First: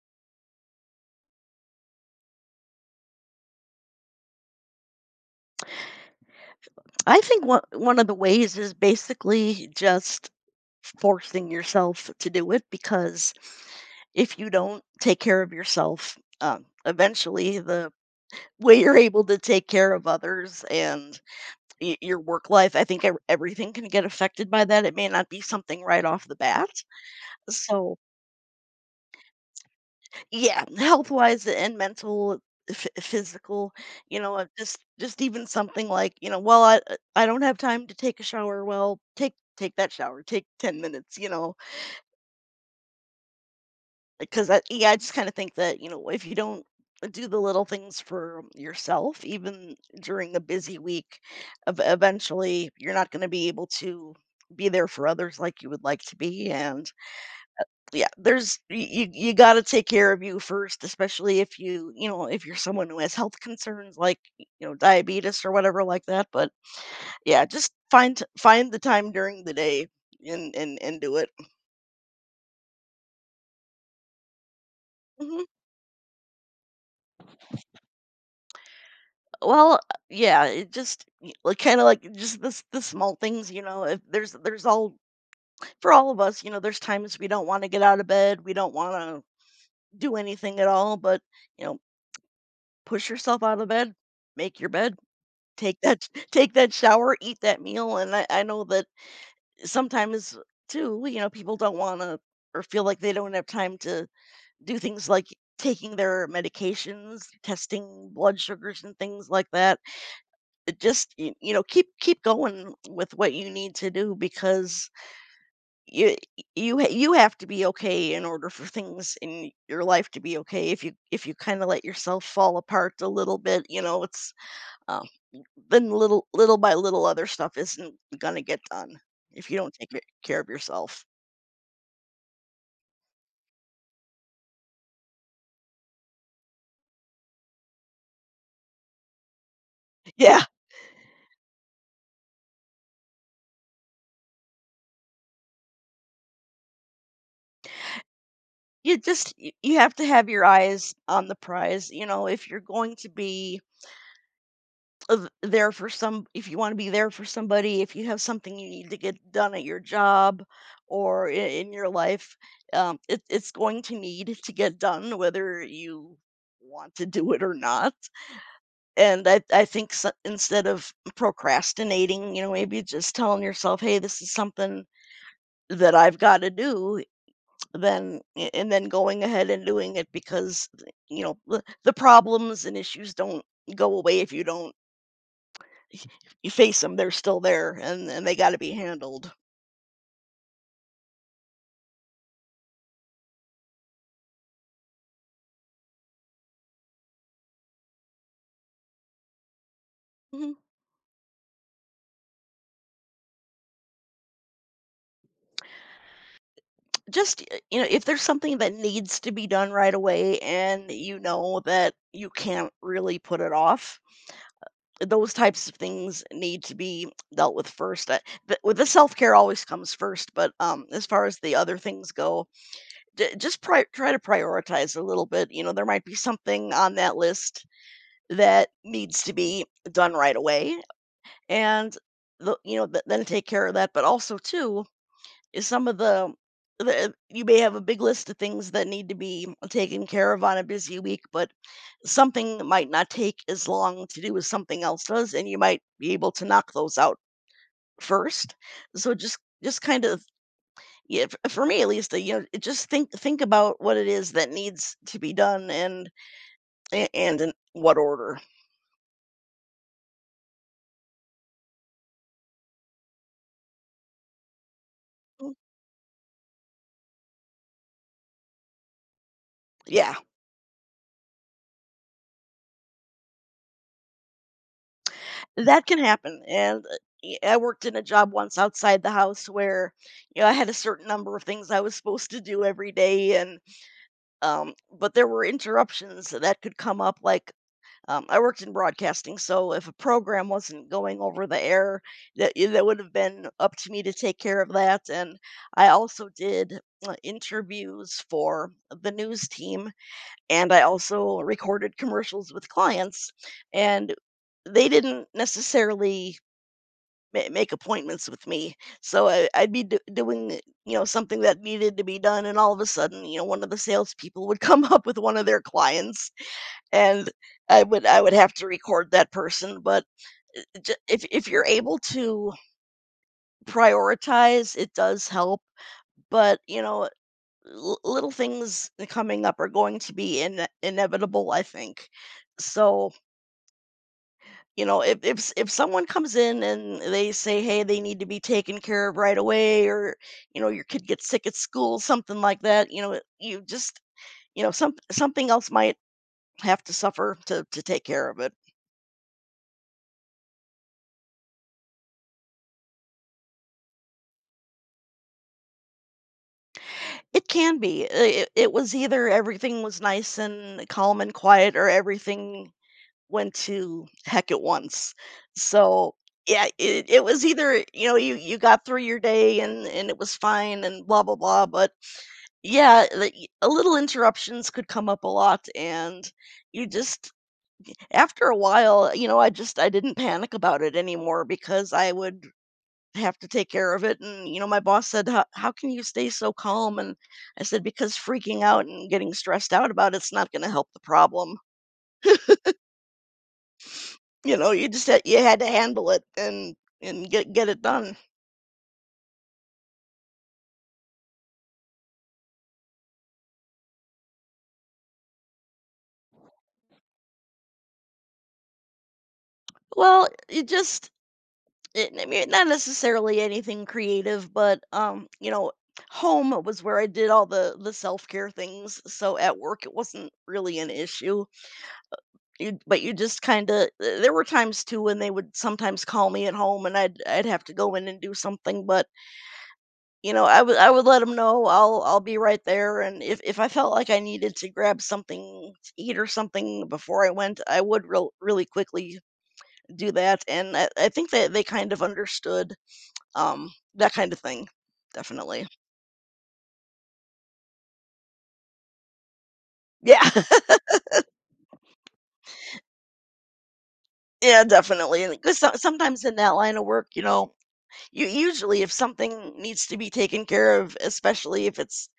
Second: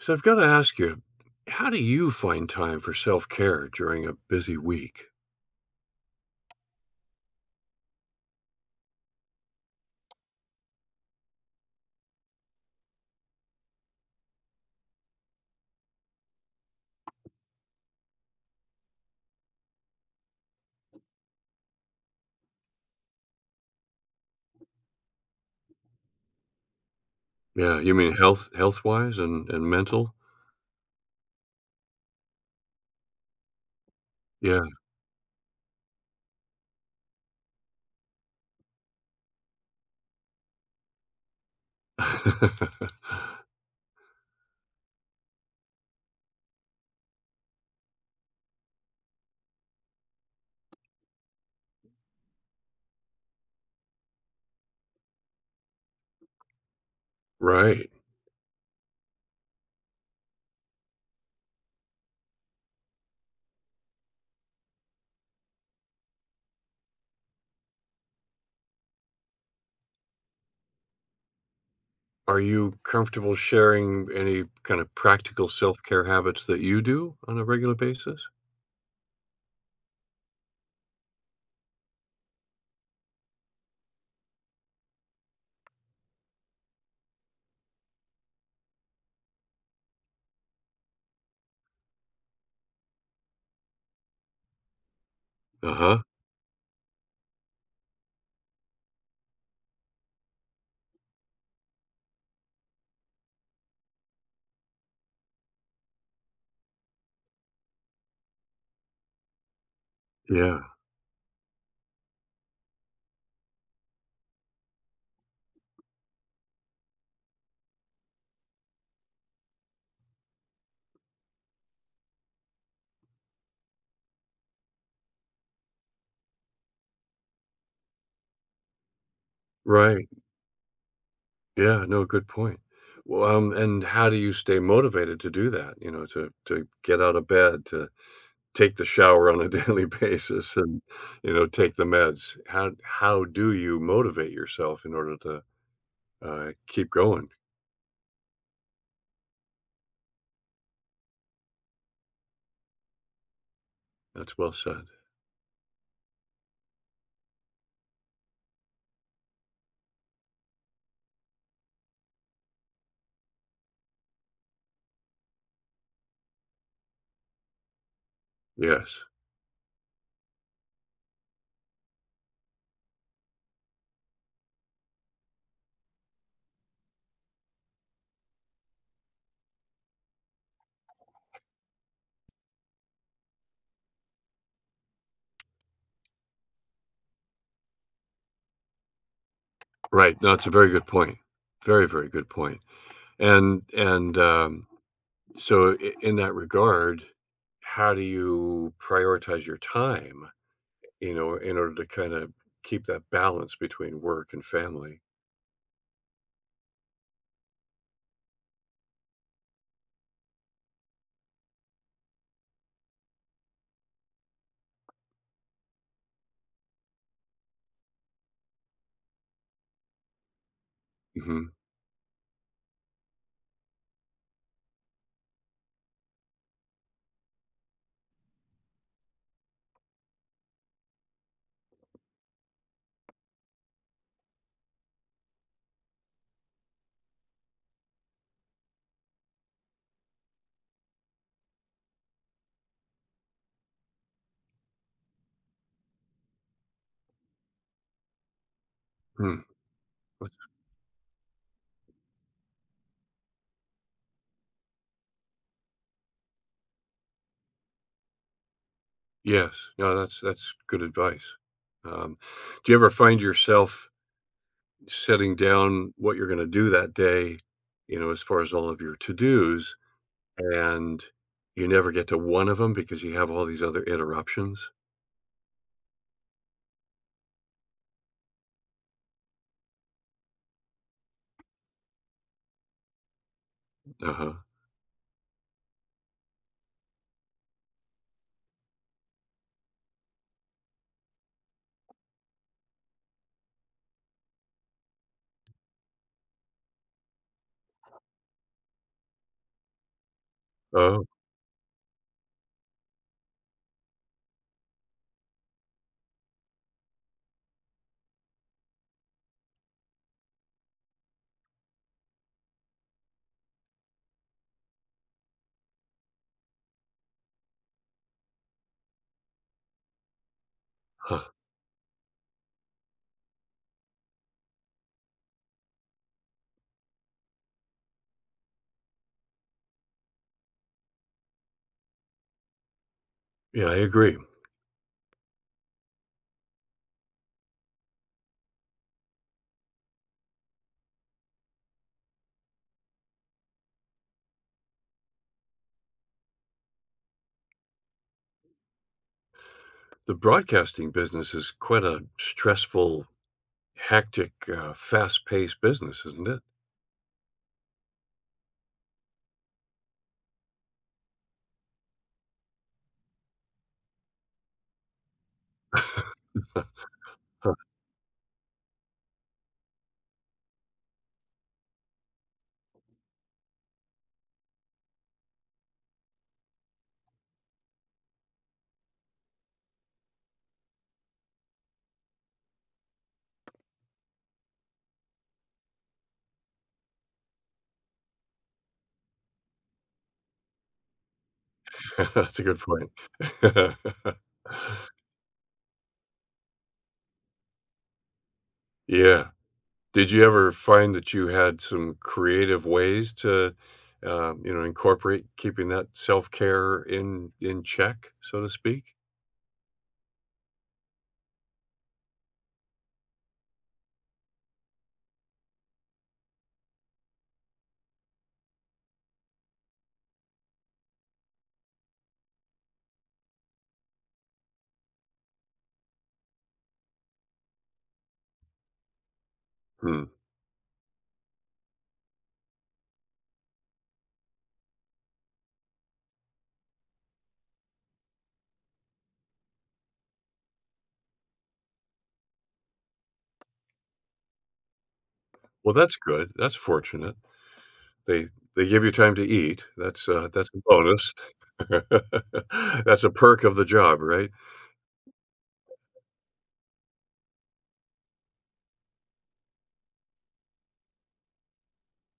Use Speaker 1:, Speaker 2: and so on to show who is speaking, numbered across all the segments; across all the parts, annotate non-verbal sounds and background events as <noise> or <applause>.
Speaker 1: So I've got to ask you, how do you find time for self-care during a busy week?
Speaker 2: I think one of the ways is basically just forcing yourself to do it because if you don't take care of yourself, eventually the way you're able to take care of others and your work life, I think everything can get affected by that. It may not be something right off the bat.
Speaker 1: Yeah, you
Speaker 2: So
Speaker 1: mean health-wise and mental?
Speaker 2: yeah, health-wise and mental, physical, you know, uh,
Speaker 1: Yeah.
Speaker 2: just just even something like, you know, "Well, I don't have time to take a shower." Well, take that shower, take 10 minutes, you know,
Speaker 1: <laughs>
Speaker 2: because I yeah, I just kinda think that, you know, if you don't do the little things for yourself, even during a busy week, ev eventually, you're not gonna be able to be there for others like you would like to be, and
Speaker 1: Right.
Speaker 2: yeah, there's you you gotta take care of you first, especially if you, you know, if you're someone who has health concerns like, you know, diabetes or whatever like that. But yeah, just find the time during the day and and do it.
Speaker 1: Are you comfortable sharing any kind of
Speaker 2: Hmm.
Speaker 1: practical self-care habits that you do on a regular basis?
Speaker 2: Well, yeah, it just y- like kind of like just the s- the small things, you know. If there's there's all for all of us, you know, there's times we don't want to get out of bed, we don't want to do anything at all, but you know, push yourself out of bed, make your bed, take
Speaker 1: Uh-huh.
Speaker 2: that <laughs> take that shower, eat that meal. And I know that sometimes too, you know, people don't wanna or feel like they don't have time to do things like taking their medications, testing blood sugars and things like that.
Speaker 1: Yeah.
Speaker 2: It just y you know, keep going with what you need to do because you you ha you have to be okay in order for things in your life to be okay. If you kinda let yourself fall apart a little bit, you know, um then little by little, other stuff isn't gonna get done if you don't take c
Speaker 1: Right.
Speaker 2: care of yourself.
Speaker 1: Yeah, no, good point. Well, and how do you stay motivated to do that, you know, to get out of bed, to take the shower on a <laughs> daily
Speaker 2: Yeah,
Speaker 1: basis and, you know, take the meds. How do you motivate yourself in order to, keep going?
Speaker 2: you you have to have your eyes on the prize. You know, if you're going to be
Speaker 1: That's well said.
Speaker 2: th there for some, if you wanna be there for somebody, if you have something you need to get done at your job or I in your life, it's going to need to get done whether you want to do it or not.
Speaker 1: Yes.
Speaker 2: And I think s instead of procrastinating, you know, maybe just telling yourself, "Hey, this is something that I've gotta do," then and then going ahead and doing it because, you know, the problems and issues don't go away if you don't you face them. 'Em, they're still there, and they gotta be handled.
Speaker 1: Right, no, it's a very good point. Very, very good point. And, so I in that regard, how do you prioritize your time,
Speaker 2: Mhm.
Speaker 1: you know, in order to kinda keep that balance between work and family?
Speaker 2: Just, y you know, if there's something that needs to be done right away and you know that you can't really put it off, those types of things need to be dealt with first. With the self care always comes first, but as far as
Speaker 1: Mhm.
Speaker 2: the other things go, try to prioritize a little bit. You know, there might be something on that list that needs to be done right away, and then take care of that. But also too is some of the you may have a big list of things that need to be taken care of on a busy week, but something that might not take as long to do as something else does, and you might be able to knock those out first. So
Speaker 1: Hmm.
Speaker 2: just kind of yeah, for me at least, you know, just think about what it is that needs to be done and and in what order.
Speaker 1: Yes. No, that's good advice. Um, do you ever find yourself setting
Speaker 2: Mm,
Speaker 1: down what you're gonna do that day, you know, as far as all of your to-dos,
Speaker 2: yeah,
Speaker 1: and you never get to one of them because you have all these other interruptions?
Speaker 2: that can happen. And I worked in a job once outside the house where, you know, I had a certain number of things I was supposed to do every day, and
Speaker 1: Uh-huh.
Speaker 2: but there were interruptions that could come up, like, I worked in broadcasting, so if a program wasn't going over the air, that yeah, that would have been up to me to take care of that. And I also did interviews for the news team, and I
Speaker 1: Oh,
Speaker 2: also recorded commercials with clients. And they didn't necessarily make appointments with me, so I, I'd be doing, you know, something that needed to be done, and all of a sudden, you know, one of the salespeople would come <laughs> up with one of their clients, and I would have to record that person. But
Speaker 1: huh.
Speaker 2: if you're able to prioritize, it does help. But you know, little things that coming up are going to be inevitable, I think. So
Speaker 1: Yeah, I agree.
Speaker 2: you know, if someone comes in and they say, hey, they need to be taken care of right away, or you know, your kid gets sick at school, something like that. You know, you just you know, something else might have to suffer to take care of it.
Speaker 1: The broadcasting business is quite a stressful, hectic, fast-paced business, isn't it?
Speaker 2: It can be. It it was either everything was nice and calm and quiet or everything went to heck at once. So, yeah, it was
Speaker 1: <laughs>
Speaker 2: either, you know, you got through your day and it was fine and blah, blah, blah, but yeah, the y a little interruptions could come up a lot, and you just after a while, you know, I didn't panic about it anymore because I have to take care of it. And, you know, my boss said, how can you stay so calm? And I said, because freaking out and getting stressed out about it's not going to help the problem.
Speaker 1: <laughs> That's a good point. <laughs>
Speaker 2: You know, you just had, you had to handle it and get it done.
Speaker 1: Yeah. Did you ever find that you had some creative ways to, you know, incorporate keeping that self-care in check, so to speak?
Speaker 2: Well, it just, it, I mean, not necessarily anything creative, but, you know, home was where I did all the self-care things. So at work, it wasn't really an issue. You but you just kinda there were times too when they would sometimes call me at home and I'd have to go in and do something, but,
Speaker 1: Hmm.
Speaker 2: you know, I would let them know I'll be right there, and if I felt like I needed to grab something to eat or something before I went, I would really quickly do that, and I think that they kind of understood, that kind of thing. Definitely.
Speaker 1: Well, that's good. That's fortunate. They they give you time to eat.
Speaker 2: Yeah.
Speaker 1: That's a
Speaker 2: <laughs>
Speaker 1: bonus. <laughs> That's a perk of the job, right?
Speaker 2: Yeah, definitely. Because sometimes in that line of work, you know, you usually if something needs to be taken care of, especially if it's,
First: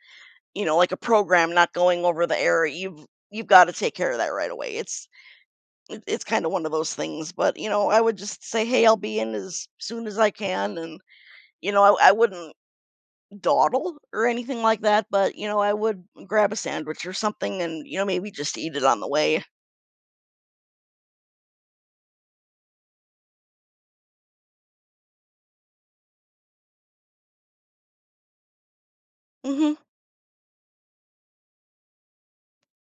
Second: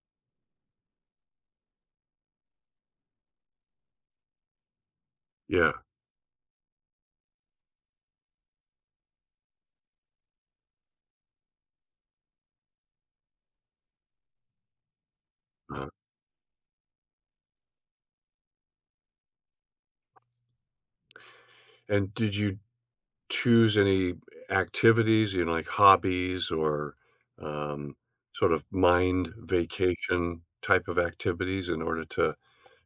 Speaker 2: you know, like a program not going over the error, you've gotta take care of that right away. It's
Speaker 1: Yeah,
Speaker 2: it it's kinda one of those things, but, you know, I would just say, "Hey, I'll be in as soon as I can," and, you know, I wouldn't dawdle or anything like that, but, you know, I
Speaker 1: uh,
Speaker 2: would grab a sandwich or something and, you know, maybe just eat it on the way.
Speaker 1: and did you choose any activities, you know, like hobbies or, um, sort of mind
Speaker 2: Mhm.
Speaker 1: vacation type of activities in order to,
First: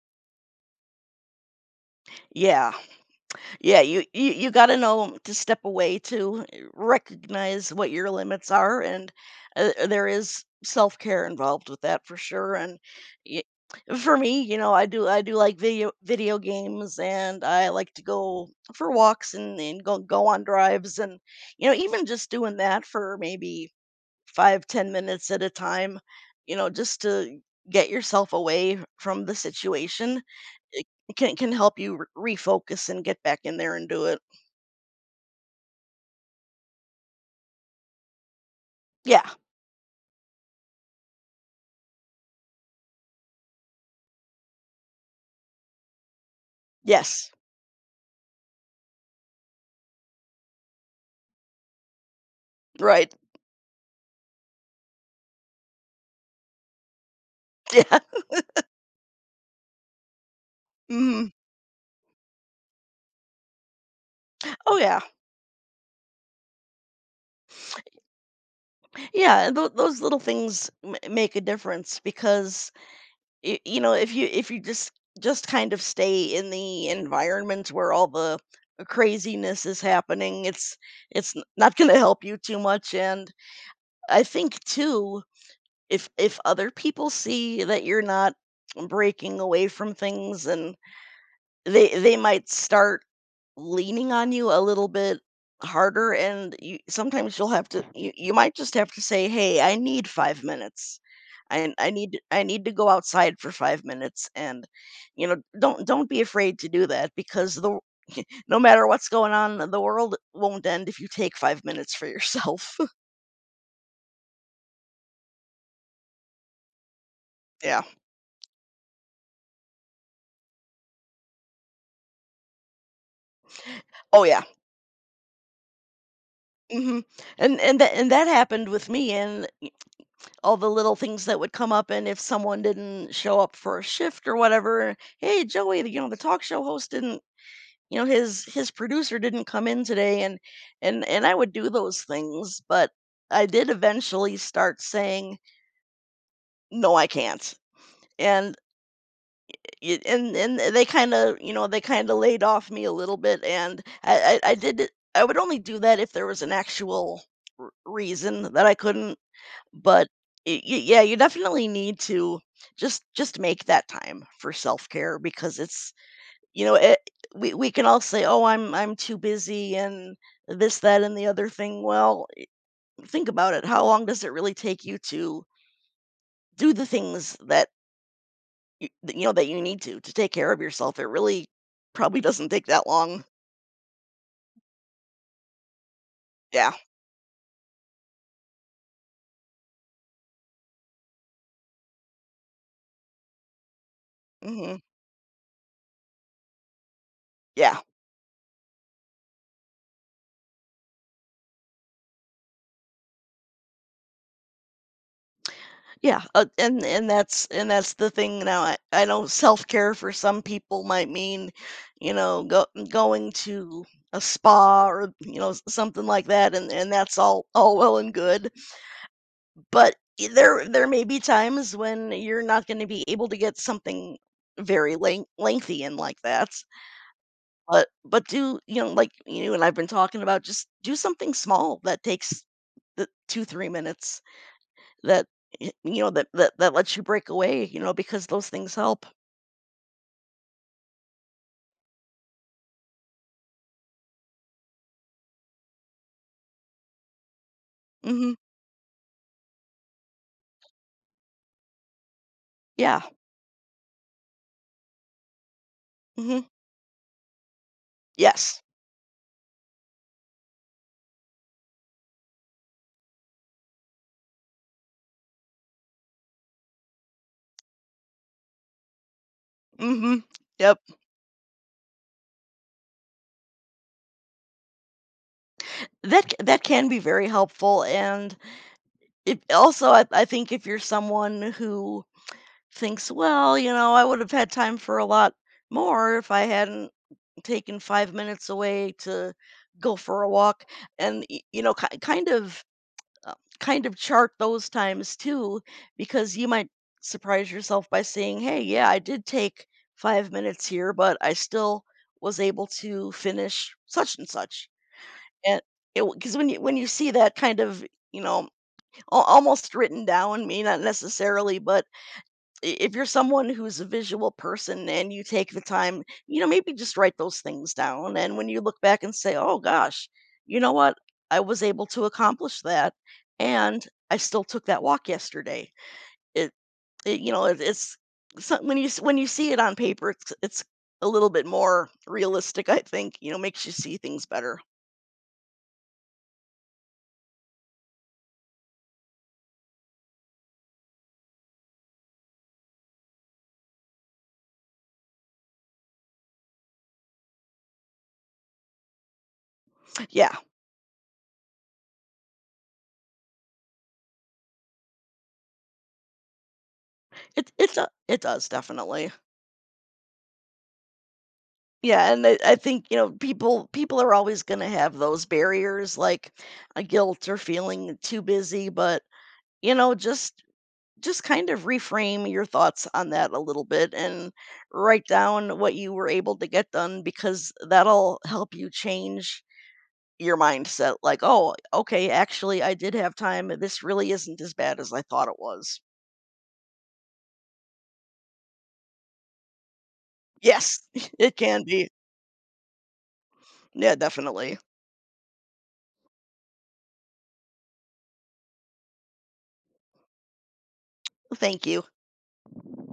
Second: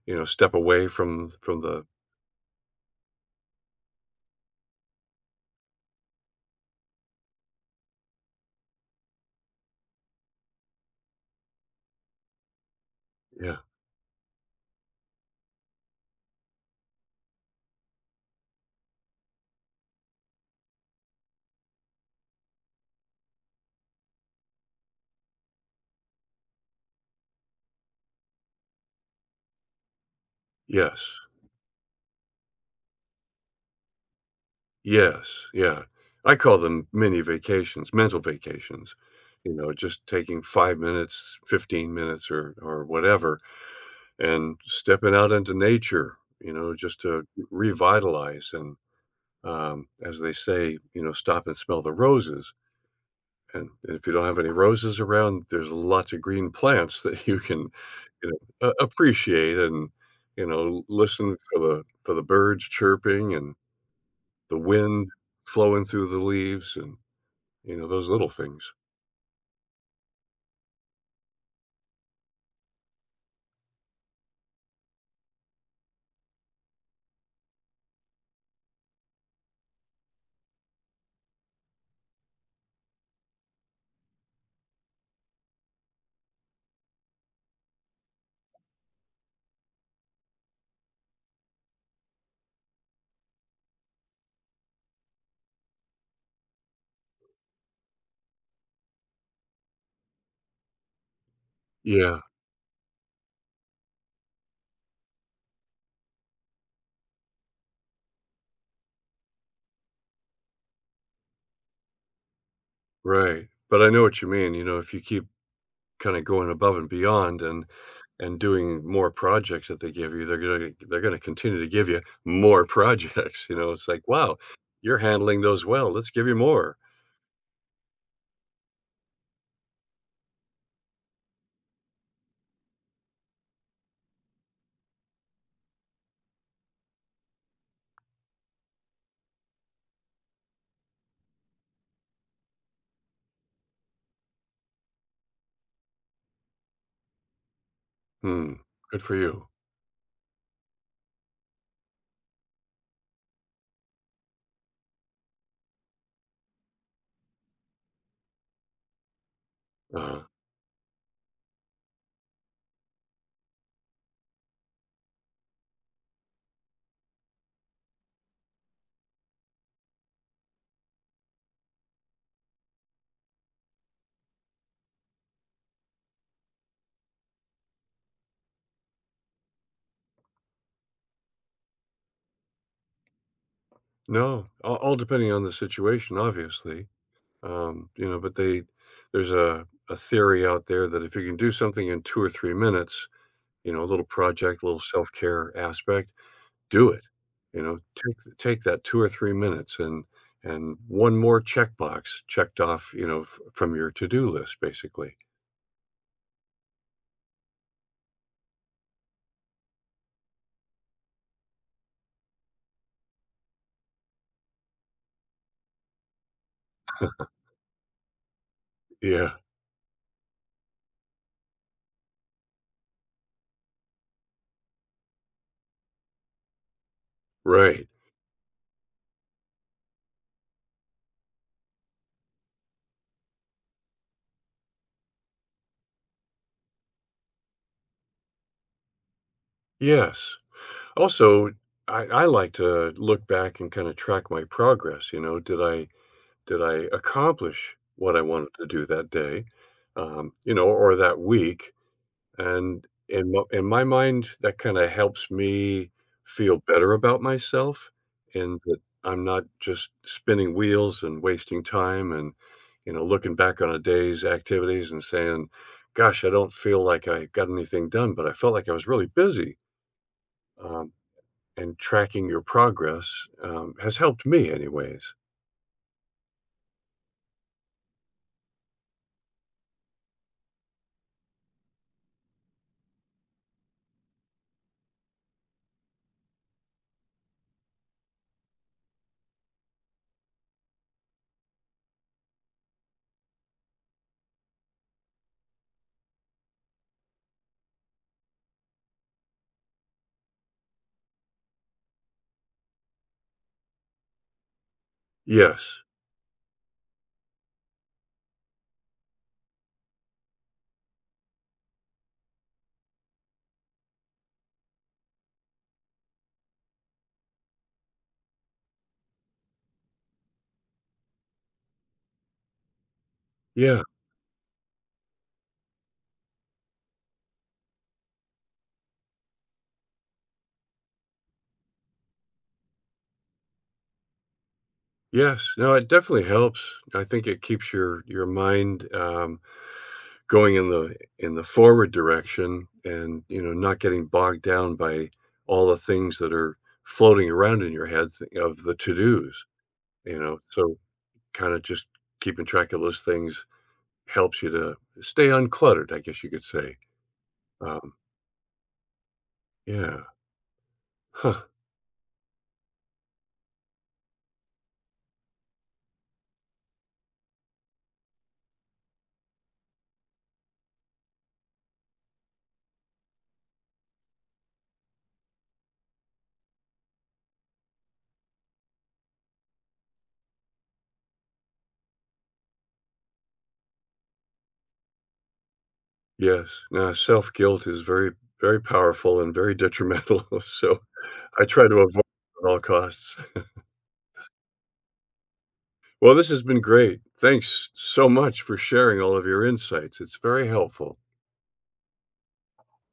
Speaker 1: you know, step away from the
Speaker 2: Yeah. Yeah, you got to know to step away to recognize what your limits are, and there is self care involved with that for sure. And y-
Speaker 1: Yeah.
Speaker 2: for me, you know, I do like video games, and I like to go for walks and go on drives, and you know, even just doing that for maybe 5 to 10 minutes at a time, you know, just to get yourself away from the situation. It
Speaker 1: Yes.
Speaker 2: can help you re refocus and get back in there and do it.
Speaker 1: Yes, yeah. I call them mini vacations, mental vacations,
Speaker 2: Yeah.
Speaker 1: you know, just taking 5 minutes, 15 minutes or whatever, and stepping out into nature, you know, just to
Speaker 2: Yes.
Speaker 1: revitalize and as they say, you know, stop and smell the roses.
Speaker 2: Right. <laughs>
Speaker 1: And if you don't have any roses around, there's lots of green plants <laughs> that you can,
Speaker 2: Yeah.
Speaker 1: you know, appreciate and, you know,
Speaker 2: Mhm.
Speaker 1: listen for the birds chirping and the
Speaker 2: Oh, yeah.
Speaker 1: wind flowing through the leaves and, you know, those little things.
Speaker 2: Yeah, those little things m make a difference because, if you just kind of stay in the environment where all the craziness is happening, it's n not gonna help you too much. And I think too, if other people see that you're not breaking away from things, and they might start leaning on you a little bit harder. And you, sometimes you'll have to, you might just have to say, hey, I need 5 minutes. I, I need
Speaker 1: Yeah,
Speaker 2: i need to go outside for 5 minutes. And don't be afraid to do that, because the <laughs> no matter what's going on, the world won't end if you take 5 minutes for yourself.
Speaker 1: right. But I know what you mean. You know, if you keep kinda going above and beyond and
Speaker 2: <laughs> Yeah.
Speaker 1: doing more projects that they give you, they're gonna continue to give you more projects, <laughs> you know, it's like,
Speaker 2: Oh,
Speaker 1: "Wow,
Speaker 2: yeah.
Speaker 1: you're handling those well, let's give you more."
Speaker 2: Hmm. And that happened with me, and all the little things that would come up. And if someone didn't show up for a shift or whatever, hey, Joey, the talk show host didn't, his producer didn't come in today. And I would do those things, but I did eventually start saying, no, I can't.
Speaker 1: "Hmm,
Speaker 2: and
Speaker 1: good for you."
Speaker 2: it, and and they kind of, they kind of laid off me a little bit. And I did it. I would only do that if there was an actual reason that I couldn't. But
Speaker 1: uh
Speaker 2: y y yeah, you definitely need to just make that time for self-care, because it's it we can all say, "Oh, I'm too busy and this, that, and the other thing." Well, think about it. How long does it really take you to do the things that that you need to take care of yourself? It really probably doesn't take that long.
Speaker 1: No, all depending on the situation,
Speaker 2: Yeah.
Speaker 1: obviously, you know, but they there's a theory out there that if you can do something in 2 or 3 minutes, you know, a little project,
Speaker 2: Mhm.
Speaker 1: little self-care aspect do it, you
Speaker 2: Yeah.
Speaker 1: know, take take that 2 or 3 minutes and 1 more checkbox checked off, you know, f from your to-do list, basically.
Speaker 2: Yeah, and that's the thing now. I know self-care for some people might mean, going to a spa, or something like that, and that's all well and good,
Speaker 1: Yeah,
Speaker 2: but there may be times when you're not going to be able to get something very lengthy in like that.
Speaker 1: right.
Speaker 2: But you know, like you and I've been talking about, just do something small that takes the 2 3 minutes that that lets you break away, because those things help.
Speaker 1: Yes. Also, I like to look back and kinda track my progress, you know, did I accomplish what I
Speaker 2: Mhm.
Speaker 1: wanted to do that day, you know, or that week? And
Speaker 2: Yeah.
Speaker 1: in my mind, that kinda helps me
Speaker 2: Mhm.
Speaker 1: feel better about myself and
Speaker 2: Yes.
Speaker 1: that I'm not just spinning wheels and wasting time and, you know, looking back on a day's activities and saying, "Gosh, I don't feel like I got anything done, but I felt like I was really busy."
Speaker 2: Mhm. Yep.
Speaker 1: Um, and tracking your progress, has helped me anyways.
Speaker 2: That can be very helpful. And it also, I think if you're someone who thinks, "Well, I would have had time for a lot more if I hadn't taken 5 minutes away to go for a walk," and, y you know, ki uh, kind of chart those times too, because you might surprise yourself by saying, hey, yeah, I did take 5 minutes here, but I still was able to finish such and such. And
Speaker 1: Yes.
Speaker 2: it because when you see that kind of, you know almost written down — me not necessarily — but if you're someone who's a visual person and you take the time, maybe just write those things down. And when you look back and say, oh gosh, you know what? I was able to accomplish that.
Speaker 1: Yeah.
Speaker 2: And I still took that walk yesterday. It, it, it's when you see it on paper, it's a little bit more realistic, I think, makes you see things better.
Speaker 1: Yes. No, it definitely helps. I think it keeps your mind, going in the forward direction, and you know, not getting bogged down by all the things that are floating around in your head, of the to-dos, you
Speaker 2: Yeah,
Speaker 1: know, so kind of just keeping track of those things helps you to stay uncluttered, I guess you could say. um,
Speaker 2: it does definitely.
Speaker 1: yeah huh.
Speaker 2: Yeah, and I think, you know, people are always gonna have those barriers, like, a guilt or feeling too busy, but, you know, just just kind of reframe your thoughts on that a little bit and write down what you were able to get done, because that'll help you change your mindset, like, "Oh, okay, actually, I did have time, this really isn't as bad as I thought it was."
Speaker 1: Yes, now self-guilt is very, very powerful and very detrimental. <laughs> So
Speaker 2: Yes, <laughs> it
Speaker 1: I
Speaker 2: can
Speaker 1: try to
Speaker 2: be.
Speaker 1: avoid it at all costs.
Speaker 2: Yeah, definitely.
Speaker 1: Well, this has been great. Thanks so much for sharing all of your insights. It's very helpful.
Speaker 2: Thank you.